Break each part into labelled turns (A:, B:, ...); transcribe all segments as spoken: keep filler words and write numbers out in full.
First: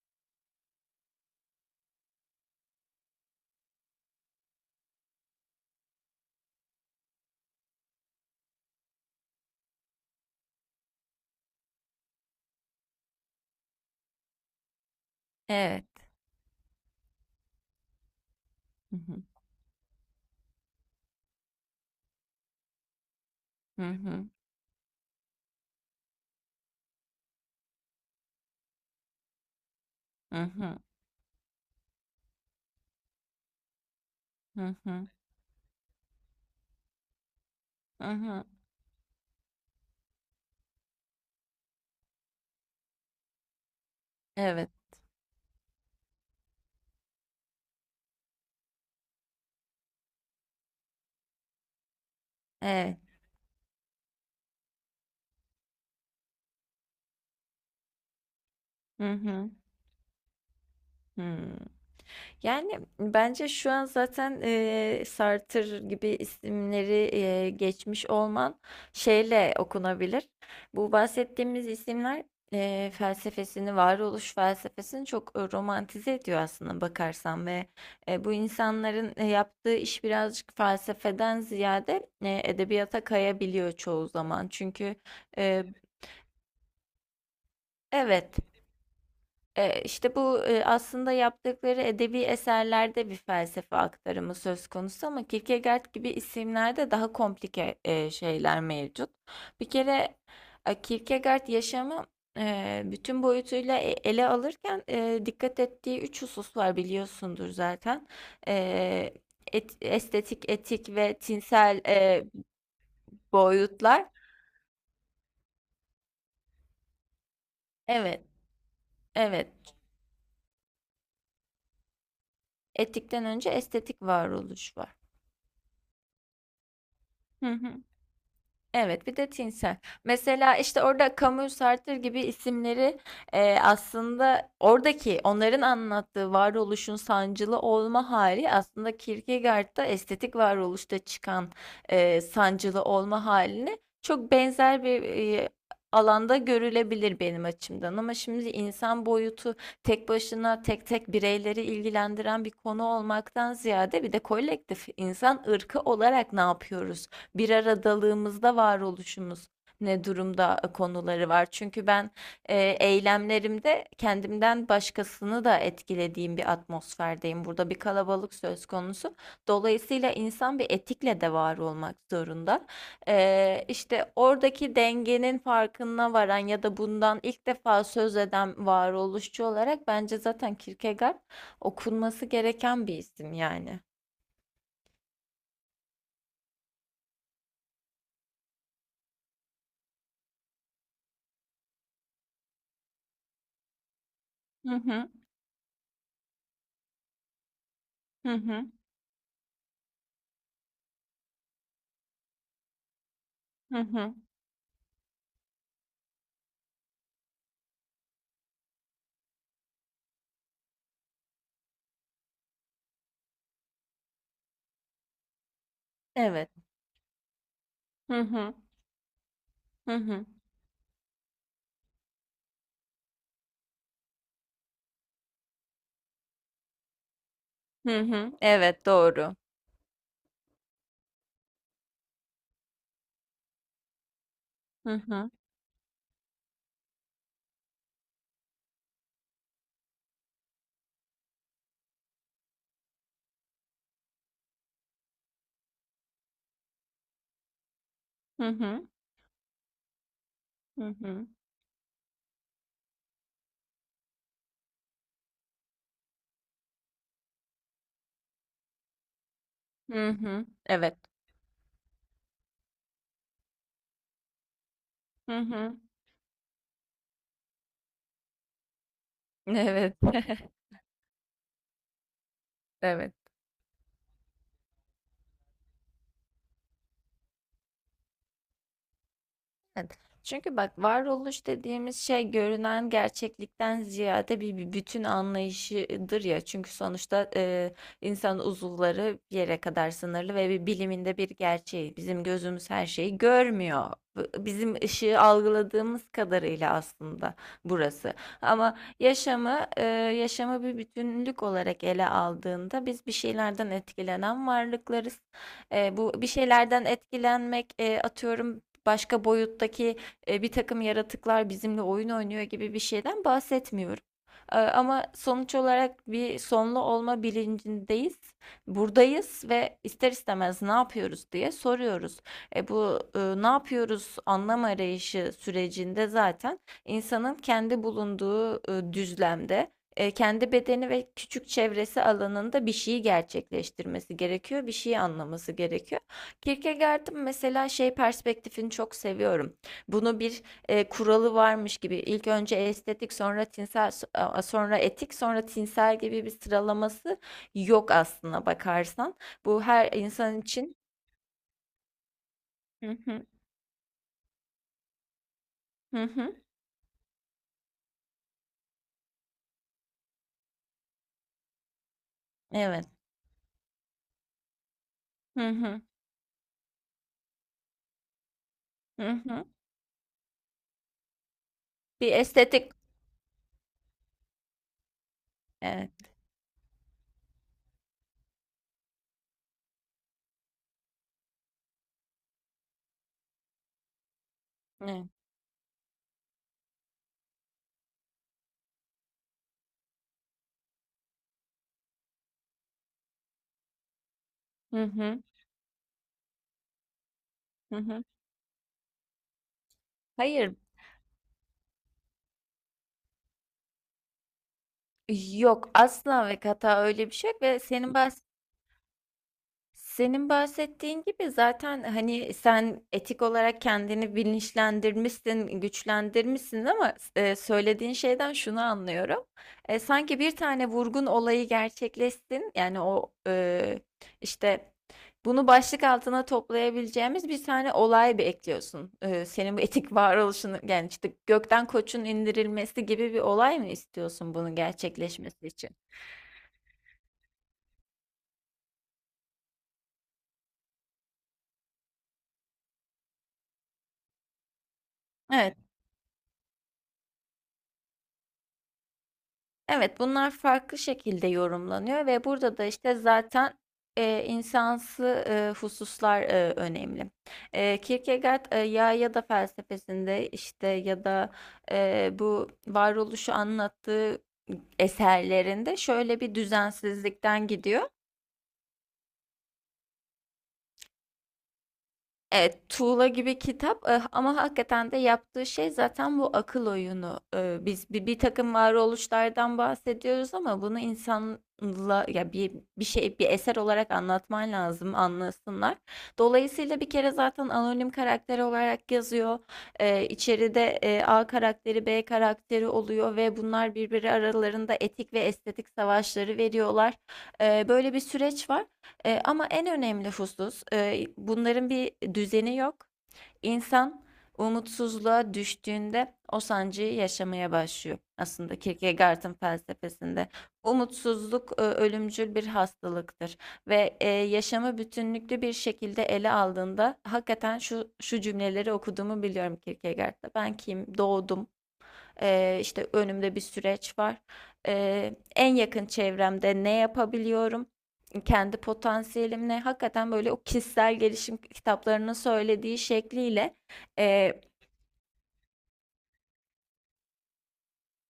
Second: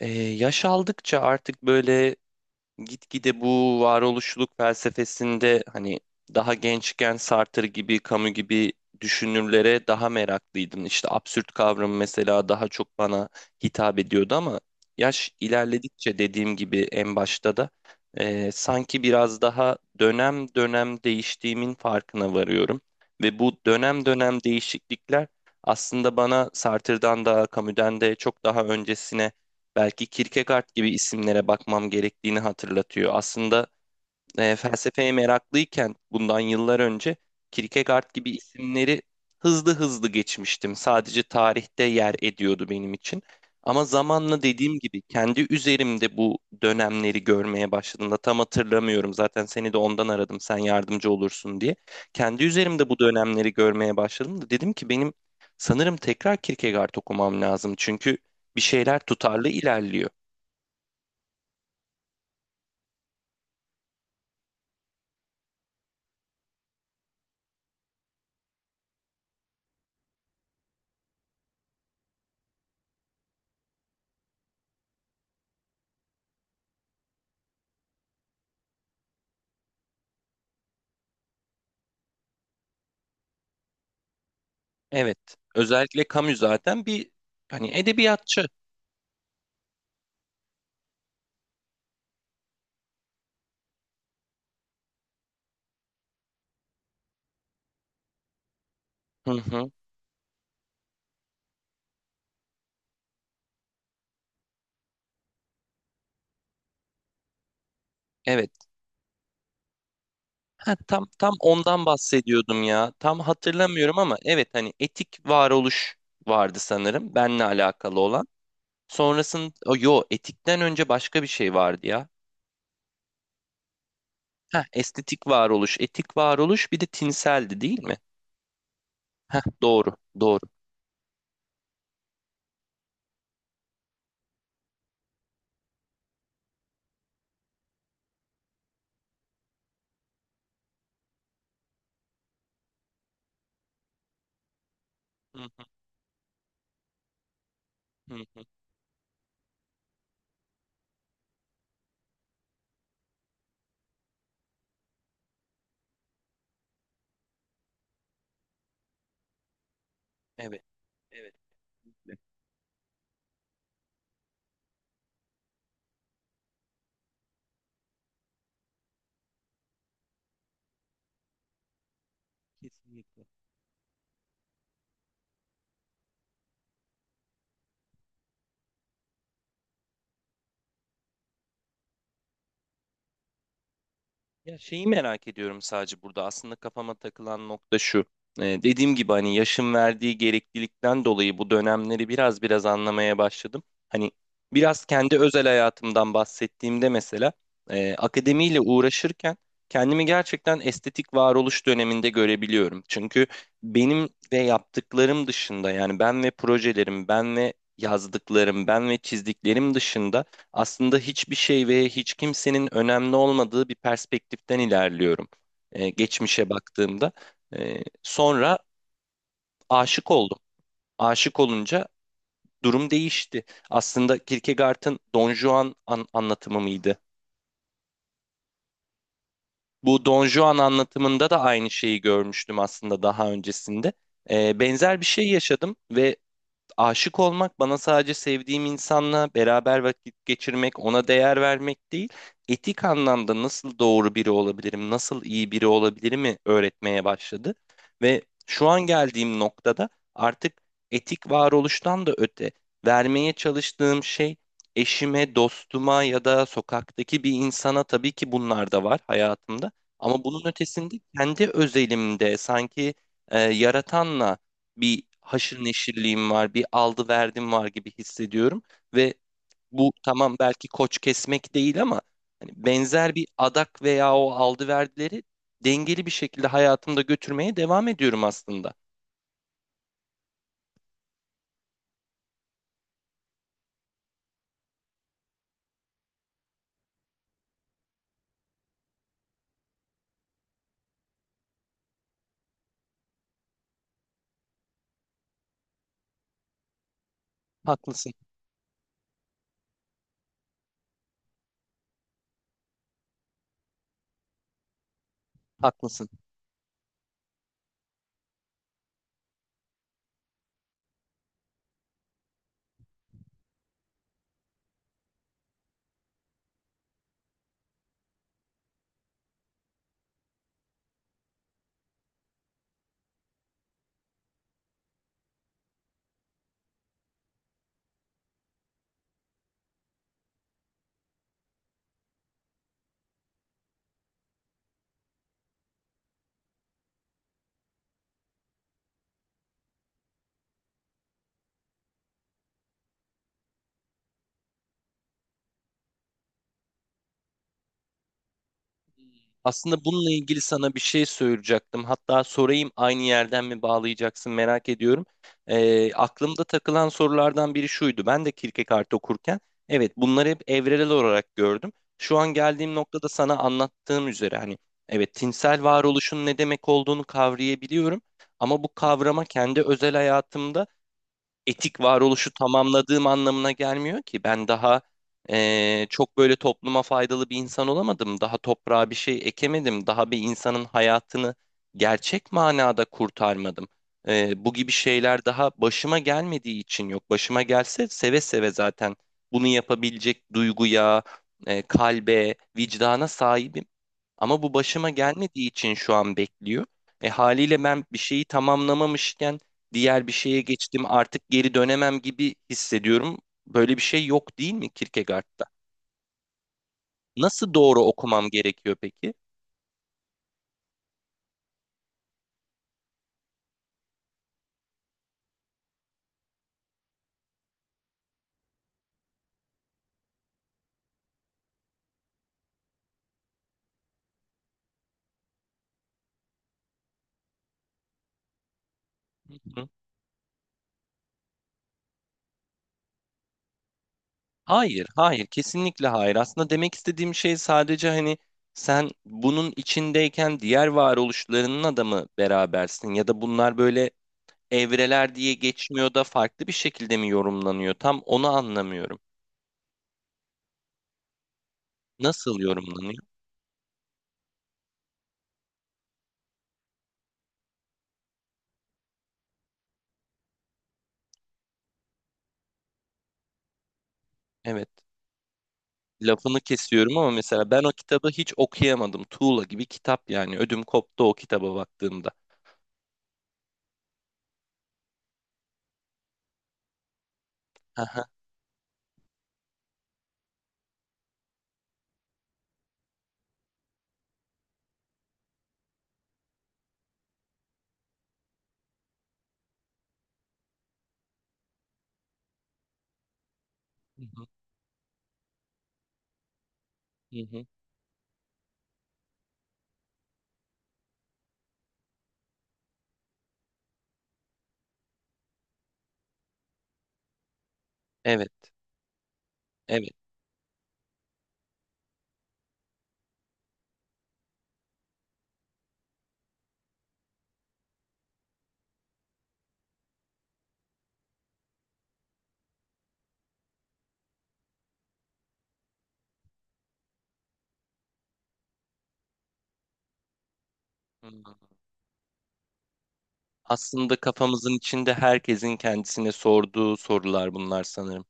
A: Ee, yaş aldıkça artık böyle gitgide bu varoluşluluk felsefesinde hani daha gençken Sartre gibi, Camus gibi düşünürlere daha meraklıydım. İşte absürt kavramı mesela daha çok bana hitap ediyordu ama yaş
B: Evet.
A: ilerledikçe dediğim gibi en başta da e,
B: Hı
A: sanki
B: hı.
A: biraz daha dönem dönem değiştiğimin farkına varıyorum. Ve bu
B: Hı
A: dönem
B: hı.
A: dönem değişiklikler aslında bana Sartre'dan da Camus'den de çok daha öncesine belki
B: Hı
A: Kierkegaard
B: hı.
A: gibi isimlere bakmam gerektiğini hatırlatıyor. Aslında e,
B: Hı hı.
A: felsefeye meraklıyken bundan yıllar önce
B: Hı
A: Kierkegaard gibi
B: hı.
A: isimleri hızlı hızlı geçmiştim. Sadece tarihte yer ediyordu benim için. Ama zamanla
B: Evet.
A: dediğim gibi kendi üzerimde bu dönemleri görmeye başladığımda tam hatırlamıyorum. Zaten seni de ondan aradım sen yardımcı olursun diye. Kendi üzerimde bu
B: Evet.
A: dönemleri görmeye başladım da dedim ki benim sanırım tekrar Kierkegaard okumam lazım. Çünkü bir şeyler
B: Hı
A: tutarlı
B: hı.
A: ilerliyor.
B: Hı. Yani bence şu an zaten eee Sartre gibi isimleri eee, geçmiş olman şeyle okunabilir. Bu bahsettiğimiz isimler eee, felsefesini, varoluş felsefesini çok e, romantize ediyor aslında bakarsan ve e, bu insanların e, yaptığı iş birazcık felsefeden ziyade e, edebiyata kayabiliyor çoğu zaman. Çünkü
A: Evet.
B: e,
A: Özellikle Camus zaten bir hani
B: evet.
A: edebiyatçı.
B: Eee, işte bu, eee, aslında yaptıkları edebi eserlerde bir felsefe aktarımı söz konusu ama Kierkegaard gibi isimlerde daha komplike, eee, şeyler mevcut.
A: Hı
B: Bir
A: hı.
B: kere, eee, Kierkegaard yaşamı, eee, bütün boyutuyla e ele alırken, eee, dikkat ettiği üç husus var biliyorsundur zaten.
A: Evet.
B: Eee, et estetik,
A: Ha,
B: etik
A: tam
B: ve
A: tam
B: tinsel,
A: ondan
B: eee,
A: bahsediyordum ya. Tam hatırlamıyorum
B: boyutlar.
A: ama evet hani etik varoluş vardı sanırım benle alakalı
B: Evet,
A: olan.
B: evet.
A: Sonrasında o, yo etikten önce başka bir şey vardı ya.
B: Etikten önce estetik
A: Ha,
B: varoluş var.
A: estetik varoluş, etik varoluş bir de
B: Hı
A: tinseldi değil
B: hı.
A: mi?
B: Evet, bir de tinsel.
A: Doğru, doğru.
B: Mesela işte orada Camus, Sartre gibi isimleri e, aslında oradaki onların anlattığı varoluşun sancılı olma hali aslında Kierkegaard'da estetik varoluşta çıkan e, sancılı olma haline çok benzer bir
A: Hı
B: e,
A: hı,
B: alanda görülebilir benim açımdan. Ama
A: hı hı.
B: şimdi insan boyutu tek başına tek tek bireyleri ilgilendiren bir konu olmaktan ziyade bir de kolektif insan ırkı olarak ne yapıyoruz? Bir aradalığımızda varoluşumuz ne durumda
A: Evet,
B: e, konuları
A: evet,
B: var. Çünkü ben
A: evet.
B: e, eylemlerimde kendimden başkasını da etkilediğim bir atmosferdeyim. Burada bir kalabalık söz konusu. Dolayısıyla insan bir etikle de var olmak zorunda.
A: Kesinlikle.
B: Eee işte oradaki dengenin farkına varan ya da bundan ilk defa söz eden varoluşçu olarak bence zaten Kierkegaard okunması gereken bir isim yani.
A: Ya şeyi merak ediyorum sadece burada. Aslında kafama takılan nokta şu. Ee, dediğim gibi hani yaşın verdiği gereklilikten dolayı bu dönemleri biraz biraz anlamaya başladım. Hani
B: Hı
A: biraz
B: hı,
A: kendi özel hayatımdan bahsettiğimde mesela e,
B: hı
A: akademiyle
B: hı,
A: uğraşırken kendimi gerçekten estetik varoluş döneminde görebiliyorum. Çünkü
B: hı
A: benim
B: hı.
A: ve yaptıklarım dışında yani ben ve projelerim, ben ve yazdıklarım, ben ve çizdiklerim dışında aslında hiçbir şey ve hiç kimsenin önemli olmadığı bir perspektiften ilerliyorum. Ee,
B: Evet.
A: geçmişe baktığımda. Ee,
B: Hı hı.
A: sonra
B: Hı
A: aşık
B: hı.
A: oldum. Aşık olunca durum değişti. Aslında Kierkegaard'ın Don Juan an- anlatımı mıydı?
B: Hı hı. Evet, doğru.
A: Bu Don Juan anlatımında da aynı şeyi görmüştüm aslında daha öncesinde. Ee,
B: Hı
A: benzer bir şey
B: hı.
A: yaşadım ve aşık olmak bana sadece sevdiğim insanla beraber vakit geçirmek, ona değer vermek değil, etik anlamda nasıl doğru biri olabilirim, nasıl iyi biri olabilirimi öğretmeye başladı. Ve
B: Hı
A: şu an
B: hı.
A: geldiğim noktada artık
B: Hı hı.
A: etik varoluştan da öte vermeye çalıştığım şey eşime, dostuma ya da sokaktaki bir insana, tabii ki bunlar da var hayatımda.
B: Hı
A: Ama
B: hı.
A: bunun ötesinde
B: Evet.
A: kendi özelimde sanki e, yaratanla bir
B: Hı
A: haşır
B: hı.
A: neşirliğim var, bir aldı verdim var gibi hissediyorum ve bu
B: Evet.
A: tamam belki koç kesmek değil ama hani
B: Evet.
A: benzer bir adak veya o aldı verdileri dengeli bir şekilde hayatımda götürmeye devam ediyorum aslında.
B: Evet. Çünkü bak varoluş dediğimiz şey görünen gerçeklikten ziyade bir, bir bütün anlayışıdır ya. Çünkü sonuçta e, insan uzuvları bir yere kadar sınırlı ve bir biliminde bir gerçeği. Bizim gözümüz her şeyi görmüyor. B- Bizim ışığı algıladığımız kadarıyla aslında
A: Haklısın,
B: burası. Ama yaşamı e, yaşamı bir bütünlük olarak ele aldığında biz bir şeylerden etkilenen varlıklarız. E,
A: haklısın.
B: bu bir şeylerden etkilenmek e, atıyorum başka boyuttaki, e, bir takım yaratıklar bizimle oyun oynuyor gibi bir şeyden bahsetmiyorum. Eee, ama sonuç olarak bir sonlu olma bilincindeyiz. Buradayız ve ister istemez ne yapıyoruz diye soruyoruz. E bu e, ne yapıyoruz anlam arayışı sürecinde zaten insanın kendi bulunduğu e, düzlemde, e, kendi bedeni ve küçük çevresi alanında bir şeyi gerçekleştirmesi gerekiyor, bir şeyi anlaması gerekiyor. Kierkegaard'ın mesela şey perspektifini çok seviyorum. Bunu bir e, kuralı varmış gibi ilk önce estetik sonra tinsel so- sonra etik sonra tinsel gibi bir sıralaması yok aslına bakarsan. Bu
A: Aslında
B: her
A: bununla
B: insan
A: ilgili sana
B: için.
A: bir şey söyleyecektim. Hatta sorayım
B: Hı
A: aynı
B: hı,
A: yerden mi bağlayacaksın merak ediyorum. Ee,
B: hı hı,
A: aklımda takılan sorulardan biri şuydu. Ben de Kierkegaard okurken evet bunları hep evrelel olarak gördüm. Şu an geldiğim
B: evet,
A: noktada sana anlattığım üzere hani evet
B: hı
A: tinsel
B: hı,
A: varoluşun ne demek olduğunu kavrayabiliyorum. Ama bu
B: hı
A: kavrama
B: hı.
A: kendi özel hayatımda etik
B: Bir
A: varoluşu
B: estetik.
A: tamamladığım anlamına gelmiyor ki. Ben daha eee,
B: Evet,
A: çok böyle topluma faydalı bir insan olamadım. Daha toprağa bir şey ekemedim. Daha bir insanın hayatını gerçek manada kurtarmadım. Eee, bu gibi
B: evet,
A: şeyler daha başıma gelmediği için yok. Başıma gelse seve seve zaten bunu yapabilecek duyguya, eee, kalbe, vicdana sahibim. Ama bu
B: hı
A: başıma
B: hı,
A: gelmediği için şu an bekliyor. E haliyle
B: hı
A: ben bir
B: hı.
A: şeyi tamamlamamışken diğer bir şeye
B: Hayır,
A: geçtim artık geri dönemem gibi hissediyorum. Böyle bir şey yok değil mi Kierkegaard'da?
B: yok asla ve kata öyle bir şey yok
A: Nasıl
B: ve
A: doğru
B: senin
A: okumam
B: bahsettiğin
A: gerekiyor peki?
B: Senin bahsettiğin gibi zaten hani sen etik olarak kendini bilinçlendirmişsin, güçlendirmişsin ama e, söylediğin şeyden şunu anlıyorum. E, sanki bir tane vurgun olayı gerçekleşsin. Yani o e, işte bunu başlık altına toplayabileceğimiz bir tane olay bir ekliyorsun. E,
A: Hı
B: senin bu
A: hı.
B: etik varoluşunu yani işte gökten koçun indirilmesi gibi bir olay mı istiyorsun bunun
A: Hayır, hayır,
B: gerçekleşmesi için?
A: kesinlikle hayır. Aslında demek istediğim şey sadece hani sen bunun içindeyken diğer varoluşlarının da mı berabersin ya da bunlar böyle evreler diye
B: Evet.
A: geçmiyor da farklı bir şekilde mi yorumlanıyor? Tam onu anlamıyorum.
B: Evet, bunlar farklı şekilde yorumlanıyor ve
A: Nasıl
B: burada da işte
A: yorumlanıyor?
B: zaten e, insansı e, hususlar e, önemli. E, Kierkegaard e, ya ya da felsefesinde işte ya da e, bu varoluşu anlattığı
A: Evet.
B: eserlerinde şöyle bir
A: Lafını kesiyorum ama
B: düzensizlikten
A: mesela ben o
B: gidiyor.
A: kitabı hiç okuyamadım. Tuğla gibi kitap yani. Ödüm koptu o kitaba baktığımda.
B: Evet, tuğla gibi kitap eh, ama hakikaten de yaptığı şey zaten bu akıl oyunu. Eh, biz bir,
A: Aha.
B: bir takım varoluşlardan bahsediyoruz ama bunu insanla ya bir bir şey bir eser olarak anlatman lazım anlasınlar. Dolayısıyla bir kere zaten anonim karakter olarak yazıyor. Eh, içeride eh, A karakteri, B karakteri oluyor ve bunlar
A: Hı
B: birbiri
A: hı,
B: aralarında etik ve estetik savaşları veriyorlar.
A: hı hı.
B: Eh, böyle bir süreç var. Eee, ama en önemli husus, eee, bunların bir düzeni yok. İnsan umutsuzluğa düştüğünde o sancıyı yaşamaya başlıyor.
A: Evet.
B: Aslında Kierkegaard'ın
A: Evet.
B: felsefesinde umutsuzluk e, ölümcül bir hastalıktır ve e, yaşamı bütünlüklü bir şekilde ele aldığında hakikaten şu şu cümleleri okuduğumu biliyorum Kierkegaard'da. Ben kim? Doğdum. Ee, işte önümde bir süreç var. Ee, en yakın çevremde ne yapabiliyorum? Kendi potansiyelimle hakikaten böyle o kişisel
A: Hı.
B: gelişim kitaplarının söylediği şekliyle
A: Aslında
B: e,
A: kafamızın içinde herkesin kendisine sorduğu sorular bunlar sanırım.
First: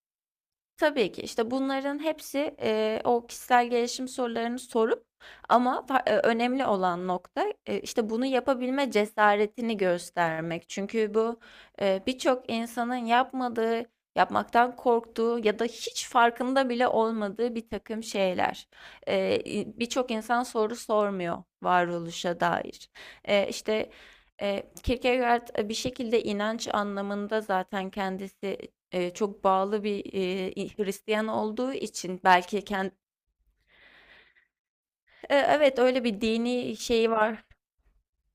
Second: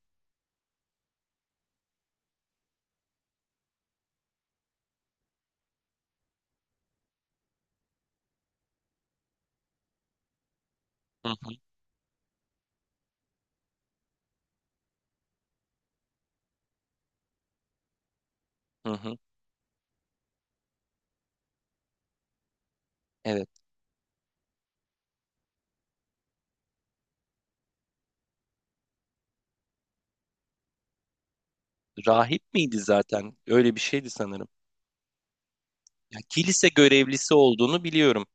B: tabii ki. İşte bunların hepsi, eee, o kişisel gelişim sorularını sorup ama fa eee, önemli olan nokta, eee, işte, bunu yapabilme cesaretini göstermek. Çünkü
A: Hı
B: bu,
A: hı,
B: eee, birçok insanın yapmadığı, yapmaktan korktuğu ya da hiç farkında bile olmadığı bir takım şeyler.
A: hı hı.
B: Eee, i Birçok insan soru sormuyor varoluşa dair. Eee,
A: Evet.
B: işte, eee, Kierkegaard, eee, bir şekilde inanç anlamında zaten kendisi Eee, çok bağlı bir, eee, Hristiyan olduğu için
A: Rahip
B: belki
A: miydi
B: kendi
A: zaten? Öyle bir şeydi sanırım.
B: evet, öyle
A: Ya,
B: bir
A: kilise
B: dini şeyi
A: görevlisi
B: var.
A: olduğunu biliyorum.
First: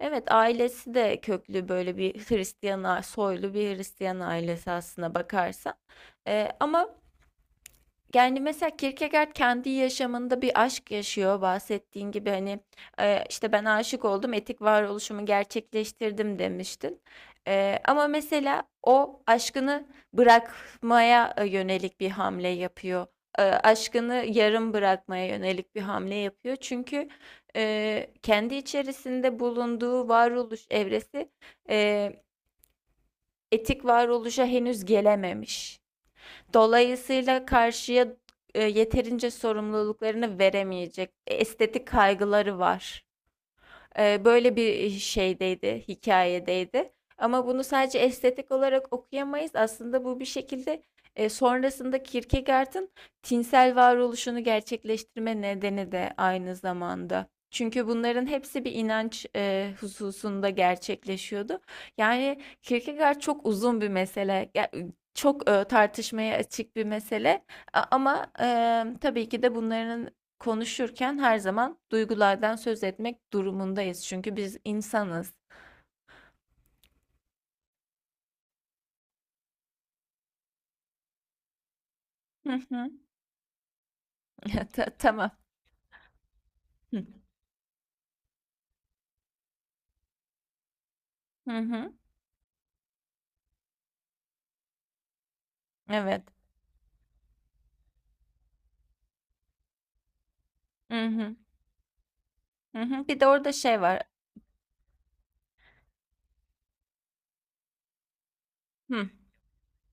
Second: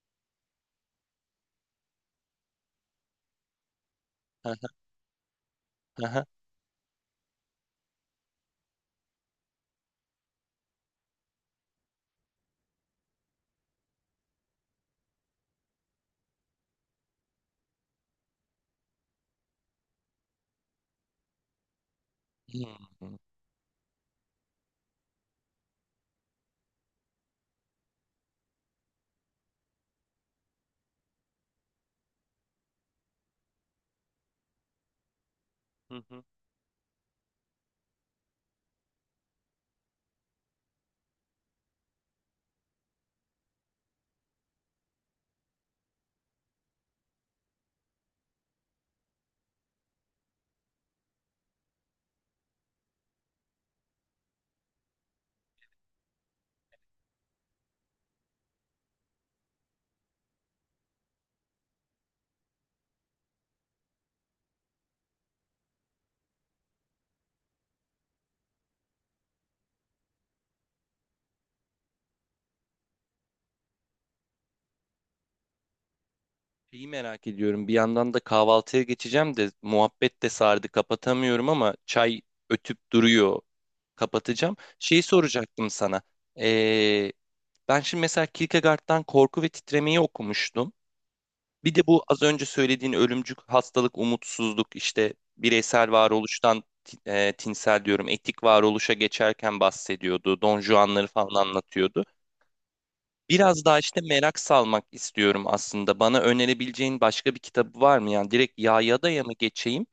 B: Evet, ailesi de köklü böyle bir Hristiyan a soylu bir Hristiyan
A: Hı hı,
B: ailesi aslına bakarsan.
A: hı hı.
B: Eee, ama Yani mesela Kierkegaard kendi yaşamında bir aşk yaşıyor bahsettiğin gibi hani e, işte ben aşık oldum etik varoluşumu gerçekleştirdim demiştin. E, ama mesela o aşkını bırakmaya e, yönelik bir hamle
A: Hı
B: yapıyor.
A: hı,
B: E, aşkını yarım bırakmaya yönelik bir hamle yapıyor. Çünkü e, kendi içerisinde bulunduğu varoluş evresi e, etik varoluşa henüz gelememiş.
A: hı hı.
B: Dolayısıyla karşıya e, yeterince sorumluluklarını veremeyecek e, estetik kaygıları var. Eee, böyle bir şeydeydi, hikayedeydi. Ama bunu sadece estetik olarak okuyamayız. Aslında bu bir şekilde, eee, sonrasında Kierkegaard'ın tinsel varoluşunu gerçekleştirme nedeni de aynı zamanda. Çünkü bunların hepsi bir inanç, eee, hususunda gerçekleşiyordu. Yani Kierkegaard çok uzun bir mesele. Ya, çok, eee, tartışmaya açık bir mesele a ama, emm, tabii ki de bunların, konuşurken her zaman duygulardan söz etmek durumundayız. Çünkü biz insanız.
A: Şeyi merak ediyorum. Bir yandan da kahvaltıya geçeceğim de muhabbet de sardı. Kapatamıyorum ama çay
B: Hı hı.
A: ötüp duruyor. Kapatacağım.
B: Ta-
A: Şeyi
B: Tamam.
A: soracaktım sana.
B: Hı,
A: Ee, Ben şimdi mesela Kierkegaard'dan Korku ve Titremeyi okumuştum.
B: hı
A: Bir de
B: hı.
A: bu az önce söylediğin ölümcül hastalık, umutsuzluk, işte bireysel
B: Evet.
A: varoluştan ti- e, tinsel diyorum, etik varoluşa geçerken bahsediyordu. Don
B: Hı
A: Juan'ları
B: hı.
A: falan anlatıyordu.
B: Hı hı. Bir de orada
A: Biraz daha
B: şey
A: işte
B: var.
A: merak salmak istiyorum aslında. Bana önerebileceğin başka bir kitabı var mı? Yani direkt Ya'ya
B: Hı.
A: da ya mı geçeyim?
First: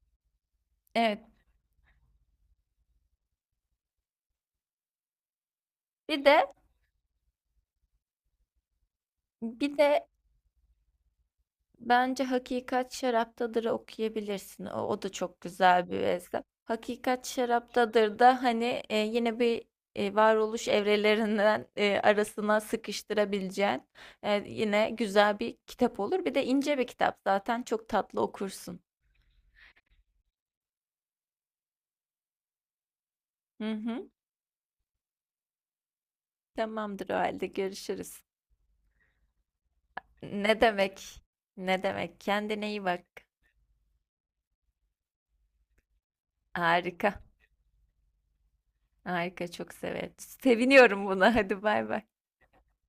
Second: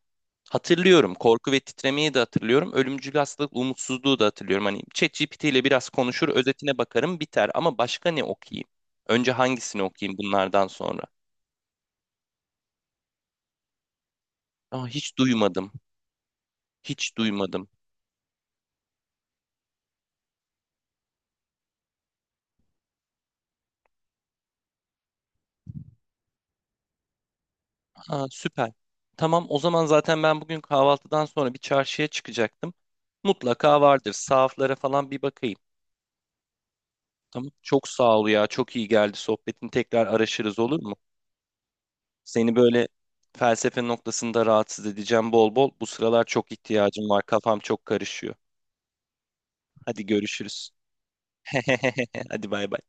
A: Hatırlıyorum.
B: Evet.
A: Korku ve Titremeyi de hatırlıyorum. Ölümcül Hastalık, Umutsuzluğu da hatırlıyorum. Hani çet cipiti ile biraz
B: Bir
A: konuşur,
B: de
A: özetine bakarım, biter. Ama başka ne okuyayım? Önce
B: bir
A: hangisini
B: de
A: okuyayım bunlardan sonra?
B: Bence Hakikat Şaraptadır'ı okuyabilirsin. O,
A: Aa,
B: o da
A: hiç
B: çok
A: duymadım.
B: güzel bir eser.
A: Hiç
B: Hakikat
A: duymadım.
B: Şaraptadır da hani e, yine bir e, varoluş evrelerinden e, arasına sıkıştırabileceğin e, yine güzel bir kitap olur. Bir de ince bir kitap zaten çok tatlı
A: Ha, süper.
B: okursun.
A: Tamam, o zaman zaten ben bugün kahvaltıdan sonra bir çarşıya çıkacaktım.
B: Hı
A: Mutlaka
B: hı.
A: vardır. Sahaflara falan bir bakayım.
B: Tamamdır o halde
A: Tamam. Çok sağ
B: görüşürüz.
A: ol ya. Çok iyi geldi sohbetin. Tekrar araşırız
B: Ne
A: olur mu?
B: demek? Ne demek?
A: Seni
B: Kendine iyi
A: böyle
B: bak.
A: felsefe noktasında rahatsız edeceğim bol bol. Bu sıralar çok ihtiyacım
B: Harika.
A: var. Kafam çok karışıyor.
B: Harika çok
A: Hadi
B: severim.
A: görüşürüz.
B: Seviniyorum buna. Hadi bay bay.
A: Hadi bay bay.